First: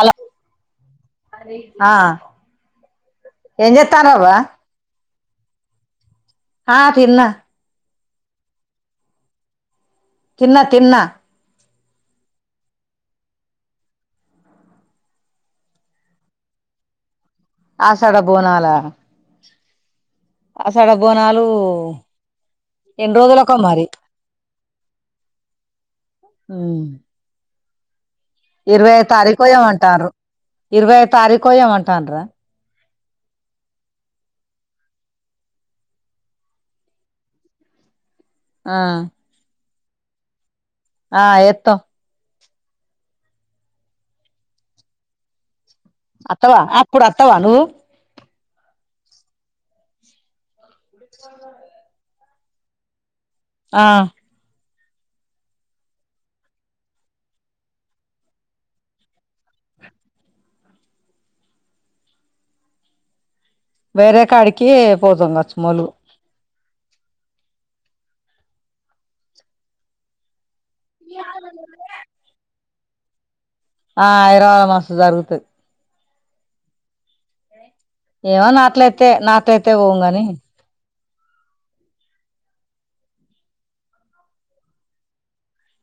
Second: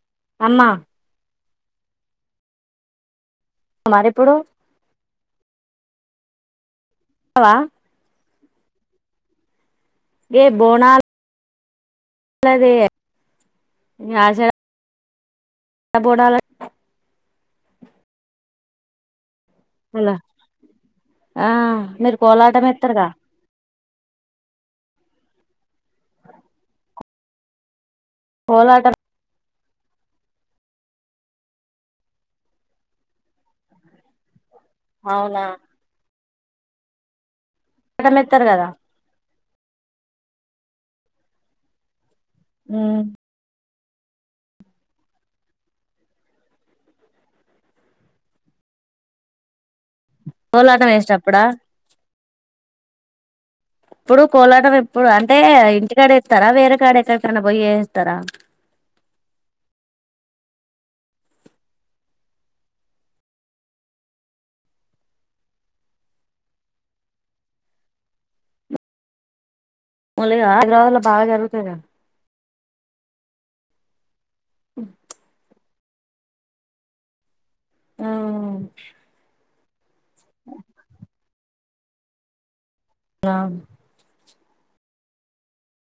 అల అమ్మ ఆ ఏం చెస్త మరి ఇప్పుడు [unintelligible] హ తిన్న వ ఏ తిన్నాతిన్నా బోనాలది [unintelligible] బోడాల ఆషాఢ బోనాలా అలా ఆషాఢ బోనాలు కోలాటం ఎత్తారుగా ఎన్ని రోజులకో మరి కోలాటం ఇరవైయ్యో తారీఖు ఏమంటారు ఇరవై య్యో తారీఖు ఏమంటాడ్రు అవునా అక్కడ మెత్తారు కదా ఆ ఆ ఎత్త ఉమ్ అత్తవా అప్పుడు అత్తవా నువ్వు కోలాటం ఏస్టపుడ ఆ ఇప్పుడు కోలాటం ఎప్పుడు అంటే ఇంటికాడ ఏస్తారా వేరే కాడ ఎక్కడికైనా పోయ ఏస్తారా వేరే కాడికి పోతం కచ్చుమలు ముందుగల్ల హైదరాబాలో బాగా జరుగుతదండి ఆ హైదరాబాద్ల మస్తు జరుగుతది ఏమో నాట్లైతే నాట్లైతే పొంగని రామ్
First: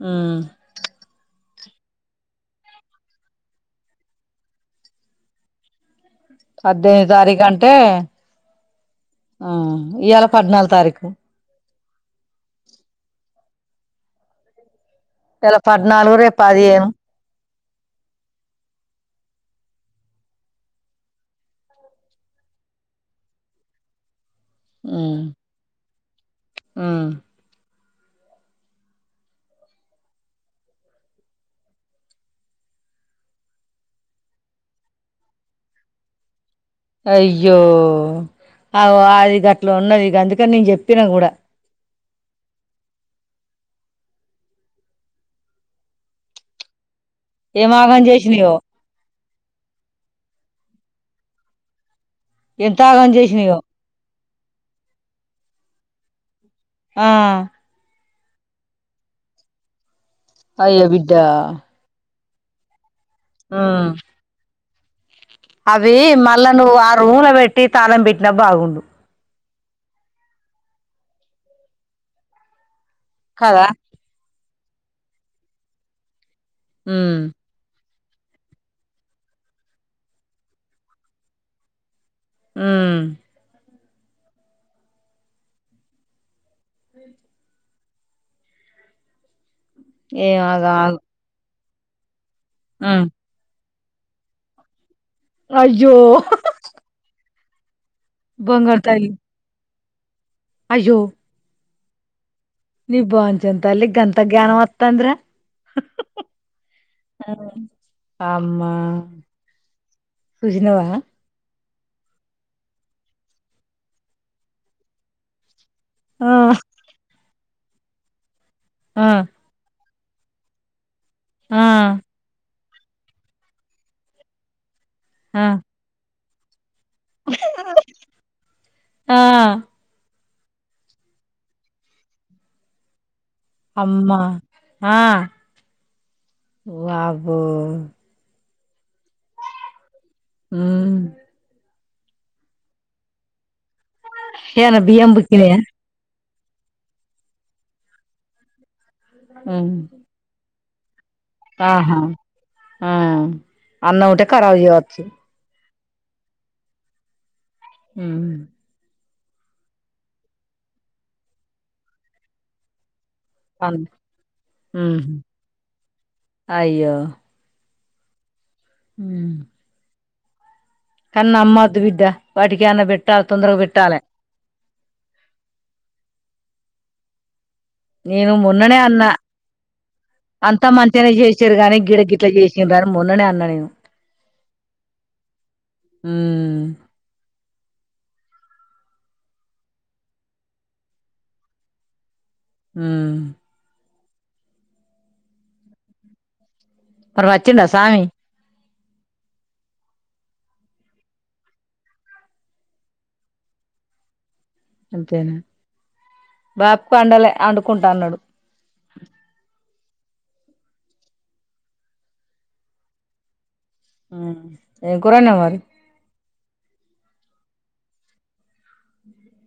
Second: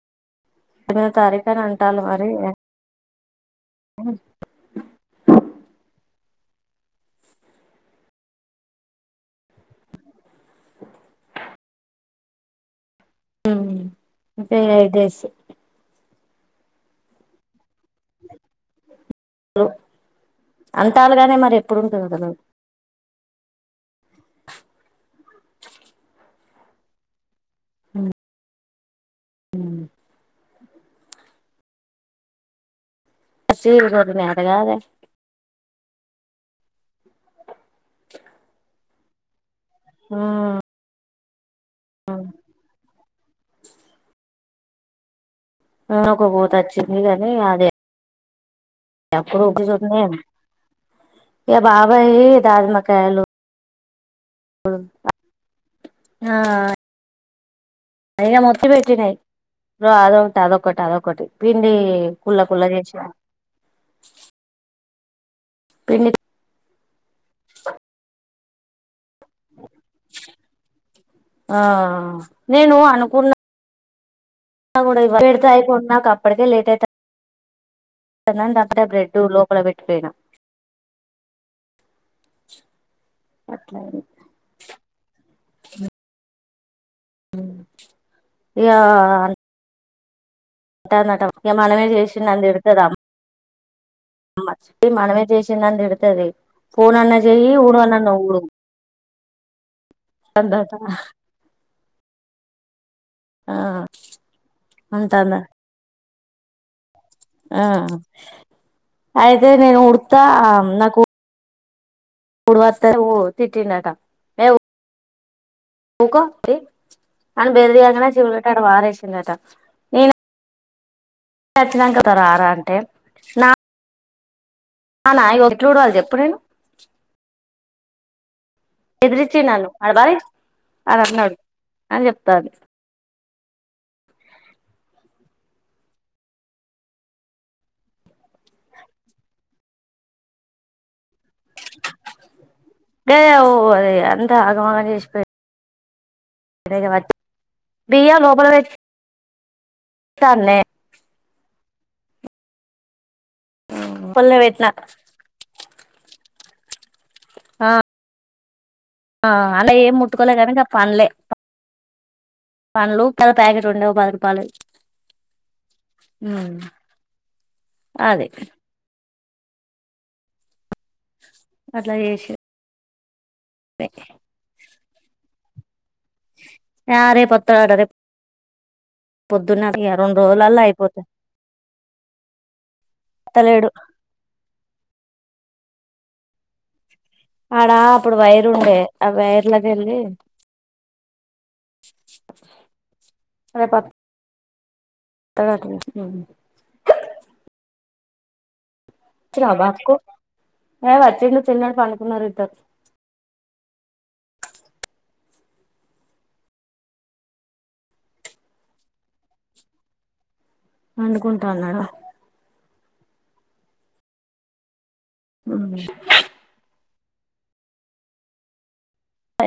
ఉమ్మ్ ఎనిమిదో తారీఖనీ అని అంటాన్రు మరి పద్దెనిమిదో తారీఖ అంటే ఆ ఈయల పద్నాలుగు తారీఖు ఉమ్ ఆ ఎయిట్ డేస్ ఈయల పద్నాలుగు రేపు పదిహేను అంటారు గానీ మరి ఎప్పుడుంటదొ కదా ఉమ్ ఉమ్ ఆ సీలు కొట్టినా అత్తగాదని అయ్యో అ అది గట్లా ఉన్నది అందుకని నేను చెప్పిన కూడ మేకబోతొచి మీదనీ ఏమాగం చేసిపోయినయో ఎప్పుడు ఒకే చోట ఉన్నాయి ఏ బాబాయ్ ఎంత ఆగాం దాజమకాయలు చేసినాయో ఆ ఆ అయినా మొత్తి పెట్టినాయి అదొకటి అదొకటి అయ్యో బిడ్డ అదొకటి పిండి కుల్లా కుల్లా చేసిన ఆ అవి పిండి మళ్ళా నువ్వు ఆ రూమ్ల పెట్టి తాళం పెట్టిన బాగుండు ఆ నేను అనుకున్నా కదా పెడితే అయిపో నాకు అప్పటికే లేట్ అయి ఉ ద అక్కేడే బ్రెడ్ లోపల పెట్టిపోయినా ఉ అట్లా అయింది ఇగా ఏమో అంటుందట ఇగ మనమే చేసినని తీ ఆ మ మనమే చేసిందని అయ్యో తిడుతది ఫోన్ అన్నా చెయ్యి ఉడువనన్న ఉడువు బంగారు తల్లి అంటుందట అయ్యో నీ ఆ బాంచన్ తల్లి గంతా జ్ఞన వత్తాందిరా అంటంద ఆ అమ్మా అయితే నేను ఉడుత్త చూసినవా నాకు ఉడువత్తే ఉడువు తిట్టిండట ఏ ఊకో ఆ పోయి అని బెదిరింగానే చీపురు కట్ట ఆడ ఆ పారేసిందట ఆ వచ్చినాంక రారా అంటే నా అ నా ఆ ఎట్లా ఉడువాలే చూడు చెప్పు నేను బెదిరిచ్చిండు నన్ను ఆడ పారేయ్ అని అన్నాడు అని చెప్తాంది అమ్మా ఆ వవ్వో ఉ గదే ఓవర్ ఇగ ఏమనా బియ్యం బుక్కినయా బియ్యం లోపల పె ఆ డ్తన్నె ఆహా ఆ అన్నం ఉంటే లోపలనే కరాబ్ పెట్టినా చేయొచ్చు ఆ హ ఆ ఆళ్ళై ఏం ముట్టుకోలే కానీ పండ్లే పండ్లు పెద్ద ప్యాకెట్ అన్ ఉండే ఒక పది రూపాయలు హ్మ్ అయ్యో అదే ఉ కానీ నమ్మద్ అట్లా బిడ్డ చేసి వాటికి ఏమన్నా పెట్టాలి తొందరగా పెట్టాలి ఆ రేపత్తడట నేను మొన్ననే అన్న పొద్దున్నే రెండు రోజులు అంతా మంచిగానే చేసారు గాని గిడ గిట్ల చేసిరు అని మొన్ననే అన్నా అత్తలేడు నేను ఆ ఆడా అప్పుడు వైరు ఉండే ఆ వైర్లాకిళ్ళి హ్మ్ రేప అత్తాడట మరి వచ్చిండ స్వామి ఇచ్చినవా బాక్స్ కు ఏ వచ్చి వచ్చిండు తిన్నడు పండుకున్నరిద్దరూ అంతేనా బాపుకు అండలే వండుకుంటా అన్నాడు పడుకుంటా అన్నాడా ఏం కూర వండినావు మరి అ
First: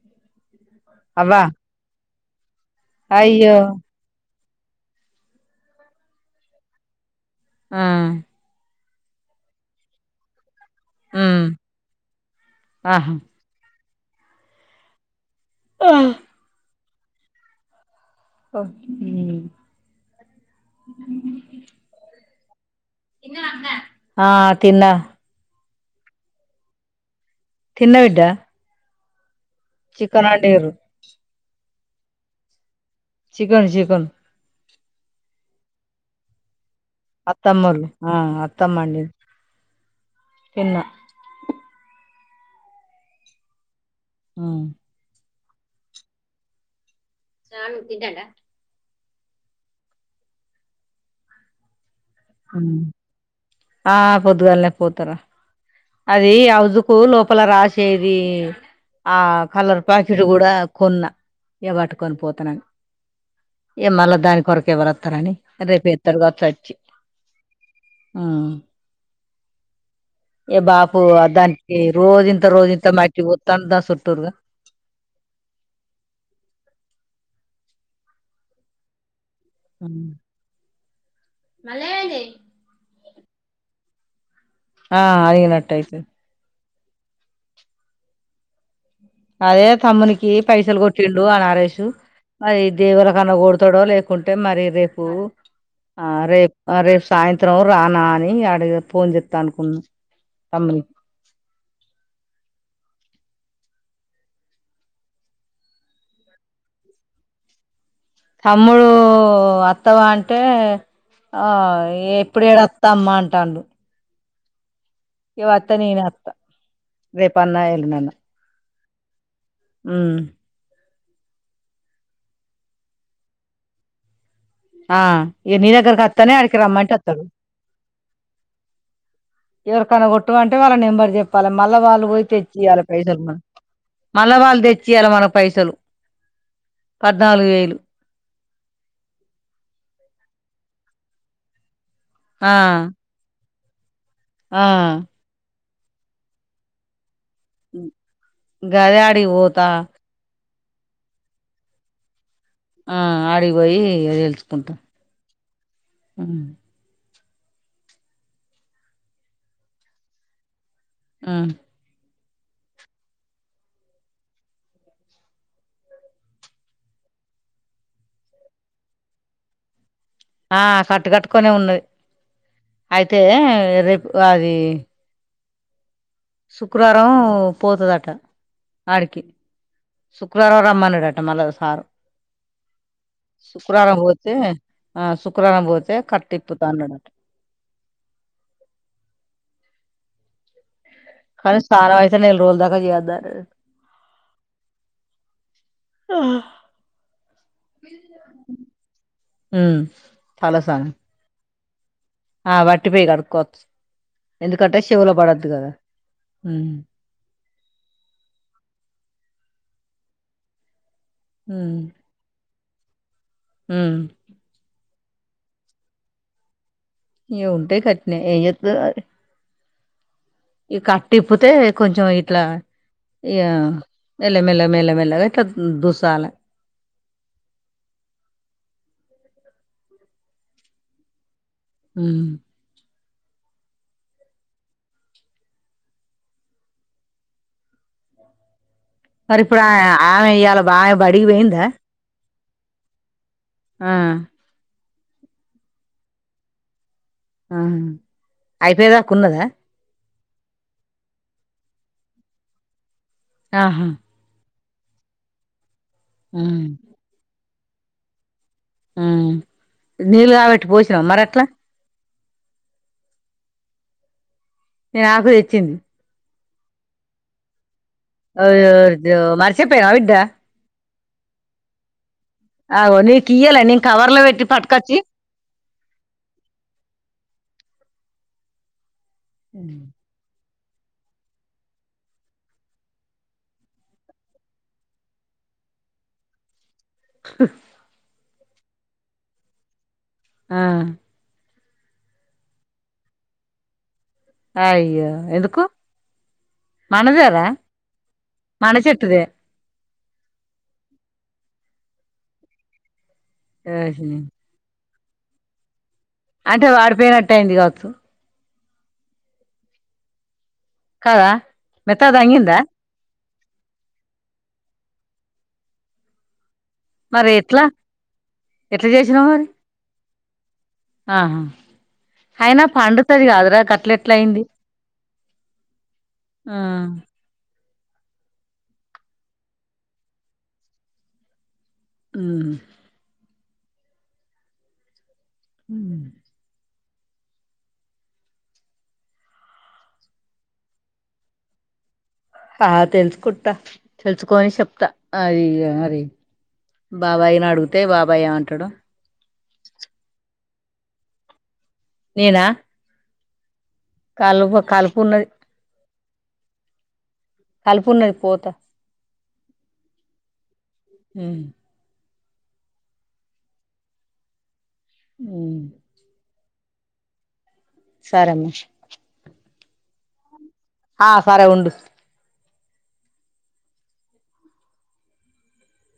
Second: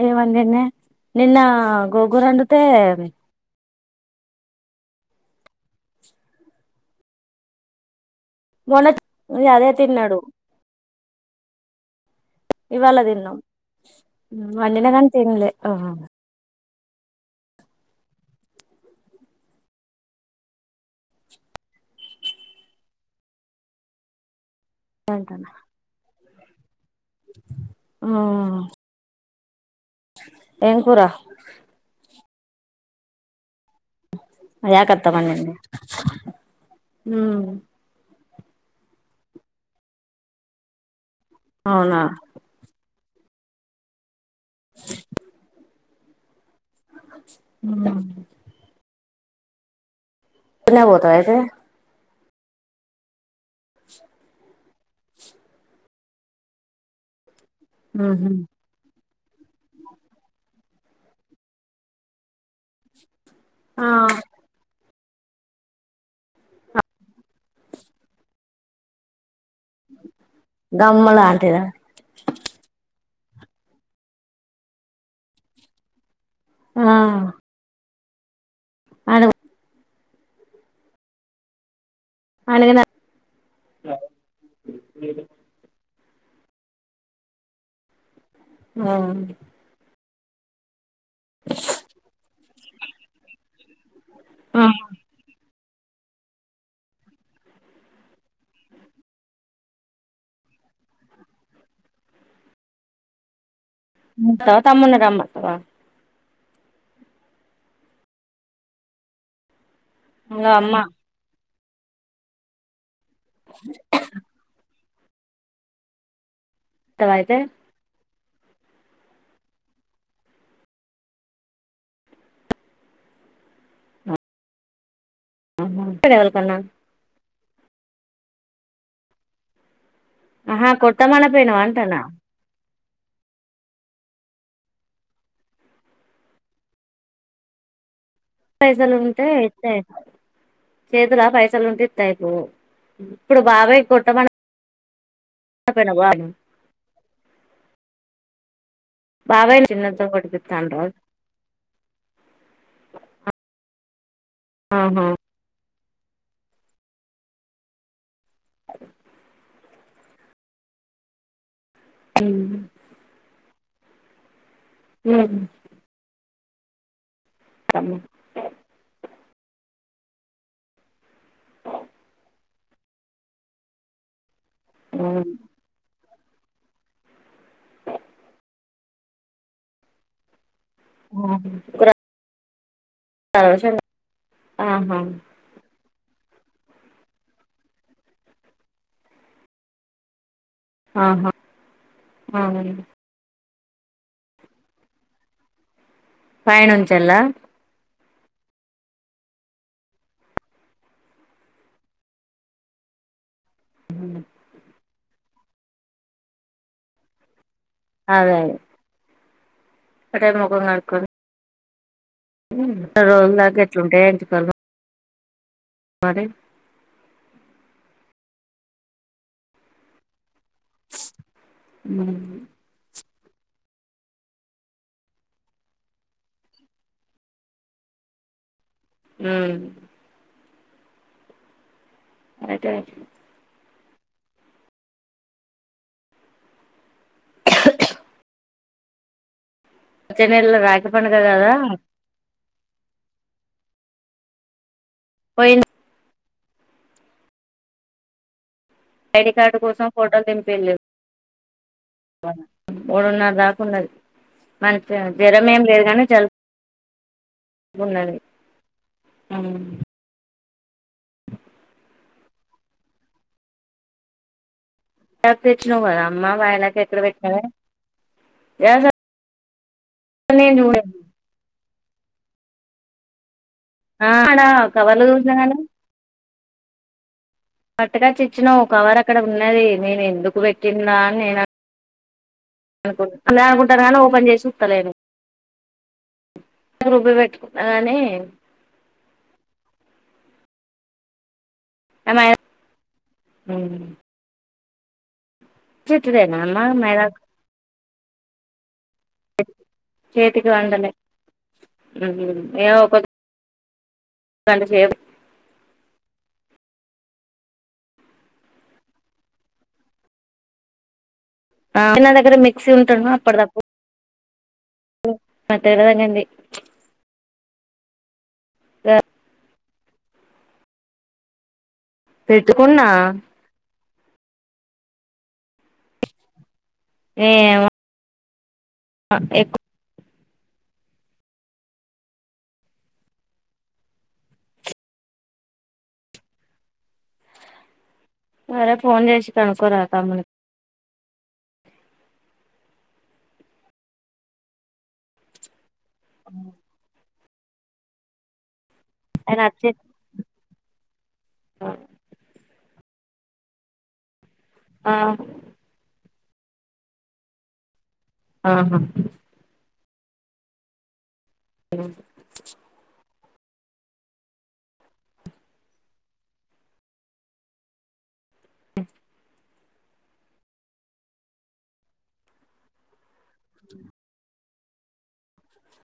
ఏవండిన్నే అవ్వ నిన్న గోంగూర వండితే అయ్యో ఆ మొన్న అదే తిన్నాడు ఉ ఇవాళ తిన్నాం వండిన కానీ తిన్లే ఆ ఓ ఆ తిన్న అంటా తిన్న ఉ బిడ్డ చికెన్ వండిరు కూర చికెన్ చికెన్ మా యాకత్త వండింది అత్తమ్మోళ్లు ఆ అత్తమ్మ వండింది తిన్న అవునా ఉ నాని తింటాండా పొద్దున్నే ఇప్పునే పోతావా అయితే ఆ పొద్దుగాలే పోతారా అది హౌస్కు లోపల రాసేది ఆ కలర్ ప్యాకెట్ కూడా కొన్నా ఇగ పట్టుకొని పోతునని ఏ ఆ మళ్ళా దాని కొరక ఎవరుస్తారని రేపు ఎతరు కావచ్చు వచ్చి వచ్చ ఆ ఇగ బాపు గమ్ములాంటిదా దానికి రోజింత రోజ్ ఇంత మట్కి పుతాడు దాని సుట్టూర్గా ఆ అను మళ్లీ ఏమైంది అలాగే ఆ అనిగీనట్టయితు ఉ అదే తమ్మునికి పైసలు కొట్టిండు ఆ నరేసు అది ఏవలకన్నా కొడతాడో లేక కుంటే మరి రేపు ఆ రేపు రేపు సాయంత్రం రానా అని అడిగ ఫోన్ చెప్తా అనుకున్నా తమ్మునికి ఉంటవ తమ్మున్ని రమ్మంటావా తమ్ముడు అత్తవ అంటే ఇంగ అమ్మ ఆ ఇప్పుడు ఏడవస్తా అమ్మ అంటాడు ఇగ అత్త నేను అత్త వత్తవా అయితే రేపు అన్న ఎల్లుండన్న ఉమ్ ఆ ఇగ నీ దగ్గరికాత్తనే ఆడికి ఎవలికన్నా రమ్మంటే అత్ ఇవర్ కన కొ ట్టు మంటే ఆహా వాళ్ళ నెంబర్ చెప్పాలే కొడతామనపోయినవా మళ్ళ అంటన్నా వాళ్ళు పోయి తెచ్చియాలి పైసలు మ మళ్ళా వాళ్ళు దెచ్చియాలే మన పైసలు పద్నాలుగు వేలు పైసలు ఉంటే ఇత్తే అయిపోవ్ చేతుల పైసలు ఉంటే ఇత్తే అయిపోవ్ ఆ ఇప్పుడు బాబాయ్ కొట్టమన ఆ పోయినవ్ బా గదె ఆడికి పోత బడిదే తండ్ర ఆ ఆడిబొయి ఇగ తెల్సుకుంటా ఆహా అదె ఉ ఉ ఉ డబ్బు ఆ కట్టు కట్టుకొనే ఉన్నది అయితే రేపు గది ఉ సుక్రారం పోతదట ఆడికి సుక్రారం రమ్మన డట మల్ల సారు సుక్రారం పోతే ఆ సుక్రారం పోతే కట్టిప్పుతా అన్నాడట కని సానమ్ అయితే నెల్ రోల్ ఆహా దాక చేయద్దన్నడట ఫైనుంచెల్ల ఉమ్ తాల సను ఆ వట్టి పెయ్యి కడుక్కోవచ్చు ఎందుకంటే శెవుల పడద్దు కదా అదే ముఖం కడుక్కొని ఉమ్మ్ నెల రోజుల దాకా ఎట్లుంటాయి ఎంటికలు మరి ఇగ ఉంటయ్ గట్నే ఎంజెత్తది మరి ఈ కట్టిప్పుతే కొంచెం ఇట్లా మ్మ్ ఇగ మెల్ల మెల్ల మేల్ల మెల్లగా ఇట్లా దుస్సలే ఉ ఉమ్మ్ అయివయేతియ్ మరి ఇప్పుడు ఆయే వచ్చే ఆమె నెలలో ఇయ్యాల రాఖీ పండుగ కదా బడికిపోయిందా ఆ పోయింది ఆ అయిపోయే ఐడి కార్డు కోసం ఫోటో దింపిల్లు [unintelligible] ఆహా దాకున్నది మంచిగా జరం ఏం లేదు గానీ ఉమ్ జలుబ్ ఉన్నది ఉమ్ ఉ నీళ్ళు కాగబెట్టి పోసినవ మరి అట్లా నేను ఆకు [unintelligible] తెచ్చింది తెచ్చినవు కద అమ్మ వాయనకి ఎక్కడ వెట్టినవే అయ్యో యో [unintelligible] మర్చిపోయినవ బిడ్డ నేను చూడ అగో నికియ్యలే నే కవర్ల వెట్టి పట్కచ్చి నానా [unintelligible] పట్టుకొచ్చి ఇచినవ్ కవర్ అక్కడ ఉన్నది నేను ఎందుకు పెట్టిందా అని నేను అనుకుంట నే అనుకుంటన కానీ ఓపెన్చేసి సుత్తలేను రుబ్బి వెట్టుకున్న కనీ [unintelligible] ఆ ఏమై హుమ్మ్ [unintelligible] అయ్యో ఎందుకు చెట్టుదేనా అమ్మ మైదా మనదేరా మన చెట్టుదే చేతికి వండలే హు హమ్ ఏమో ఓసిని గంట సేపు అంటె వాడిపోయినట్టు అయింది కావచ్చు కదా నా మెత్తగా దగ్గర తగిలిందా మిక్సీ ఉంట అప్పడిదప్పుడు తెయదగండి [unintelligible] మరి ఎట్ల ఎట్ల చేసినవ్ మరి ఆహా అయిన పెట్టుకున్నా పండుతది కాదుర గట్ల ఎట్ల అయింది ఆ ఏమో ఆ ఎక్కు హు హామ్ ఉం అదే ఫోన్ చేసి కనుకోరాదు తమ్మునికి ఆ తెలుసుకుంటా తెలుసుకోని చెప్తా అది ఇగ మరి. హ్మ్. బాబాయ్ ని అగితే బాబాయ్ ఏం అంటాడో. ఎన్ని అబ్జెక్ట్ ఆ. [unintelligible] నేనా. కల్పు ఆ కల్పు ఉన్నది కల్పు ఉన్నది. పోతా ఆహా. ఉం ఆ. ఉం సరే అన్న హ్మ్. ఆ సరే ఉండు. ఉచ్చు.